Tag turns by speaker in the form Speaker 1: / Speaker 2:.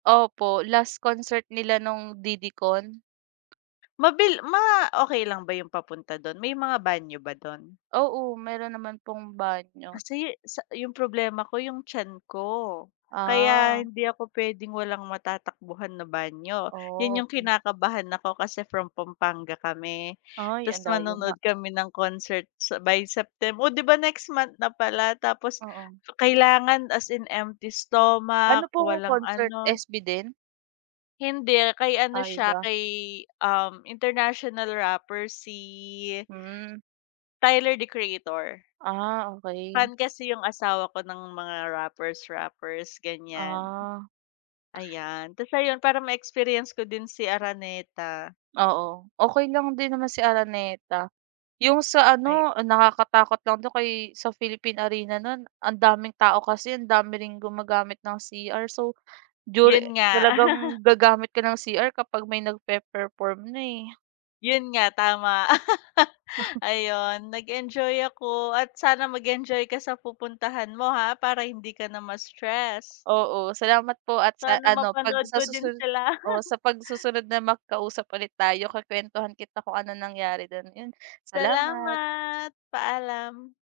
Speaker 1: Opo, last concert nila nung DD Con.
Speaker 2: Mabil ma okey lang ba yung papunta dun? May mga banyo ba dun?
Speaker 1: Oo, meron naman pong banyo.
Speaker 2: Kasi, sa yung problema ko yung tiyan ko. Kaya
Speaker 1: Ah.
Speaker 2: hindi ako pwedeng walang matatakbuhan na banyo. Yun yung
Speaker 1: Okey.
Speaker 2: kinakabahan ako kasi from Pampanga kami.
Speaker 1: Ay
Speaker 2: Tas
Speaker 1: ang dayo nga.
Speaker 2: manonood kami ng concert sa by Septem o di ba, next month na pala. Tapos
Speaker 1: Oo.
Speaker 2: kailangan as in empty
Speaker 1: Ano
Speaker 2: stomach,
Speaker 1: pong
Speaker 2: walang
Speaker 1: concert,
Speaker 2: ano.
Speaker 1: SB din?
Speaker 2: Hindi, kay ano
Speaker 1: Ay
Speaker 2: siya
Speaker 1: iba.
Speaker 2: kay, uhm international rapper. Si
Speaker 1: Hmm.
Speaker 2: Tyler, The Creator.
Speaker 1: Ah okey.
Speaker 2: Fan kasi yung asawa ko ng mga rappers, rappers, ganyan.
Speaker 1: Ah.
Speaker 2: Ayan tas ayun parang may experience ko din si Araneta.
Speaker 1: Oo, okey lang din naman si Araneta. Yung sa
Speaker 2: Ay.
Speaker 1: ano nakakatakot lang dun kay sa Philippine Arena nun ang daming tao kasi, ang dami ring gumagamit ng cr so during
Speaker 2: Yun nga.
Speaker 1: talagang gagamit ka ng cr kapag may nagpe-perform na, eh.
Speaker 2: Yun nga tama. Ayun nag-enjoy ako at sana mag-enjoy ka sa pupuntahan mo ha para hindi ka na ma-stress.
Speaker 1: Oo, salamat po at sa
Speaker 2: Sana
Speaker 1: ano pag
Speaker 2: mapanood
Speaker 1: sa
Speaker 2: ko din
Speaker 1: susunod
Speaker 2: sila.
Speaker 1: oo, sa pag susunod na magkausap ulit tayo ku-kwentuhan kita kung anong nangyari dun, ayun, salamat!
Speaker 2: Salamat! Paalam.